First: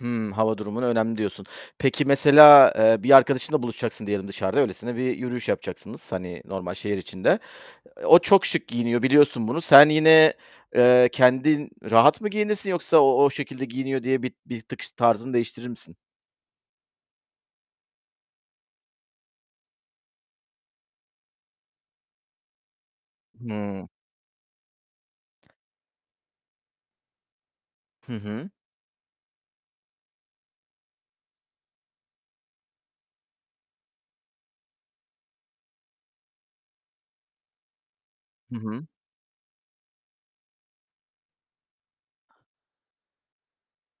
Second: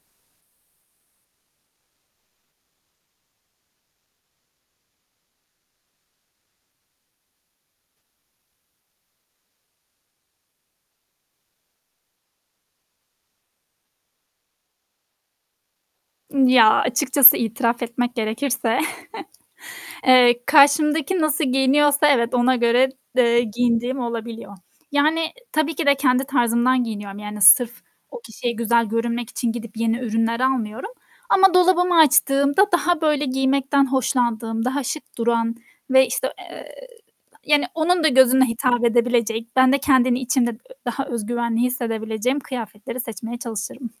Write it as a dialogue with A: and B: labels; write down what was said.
A: Hımm. Hava durumuna önemli diyorsun. Peki mesela, eee, bir arkadaşınla buluşacaksın diyelim dışarıda, öylesine bir yürüyüş yapacaksınız, hani, normal şehir içinde. O çok şık giyiniyor, biliyorsun bunu. Sen yine, eee, kendin rahat mı giyinirsin, yoksa o, o şekilde giyiniyor diye bir bir tık ş tarzını değiştirir misin?
B: Ya açıkçası itiraf etmek gerekirse, eee, karşımdaki nasıl giyiniyorsa evet, ona göre d eee,
A: Hıı.
B: giyindiğim olabiliyor. Yani, e tabii ki de kendi tarzımdan giyiniyorum. Yani sırf
A: Hı
B: o
A: hı.
B: kişiye güzel görünmek için gidip yeni ürünler almıyorum ama dolabımı açtığımda daha, böyle, giymekten hoşlandığım, daha şık duran ve, işte, eee, yani onun da gözüne
A: Hı
B: hitap
A: hı.
B: edebilecek, ben de kendini içinde daha öz güvenli hissedebileceğim kıyafetleri seçmeye çalışırım.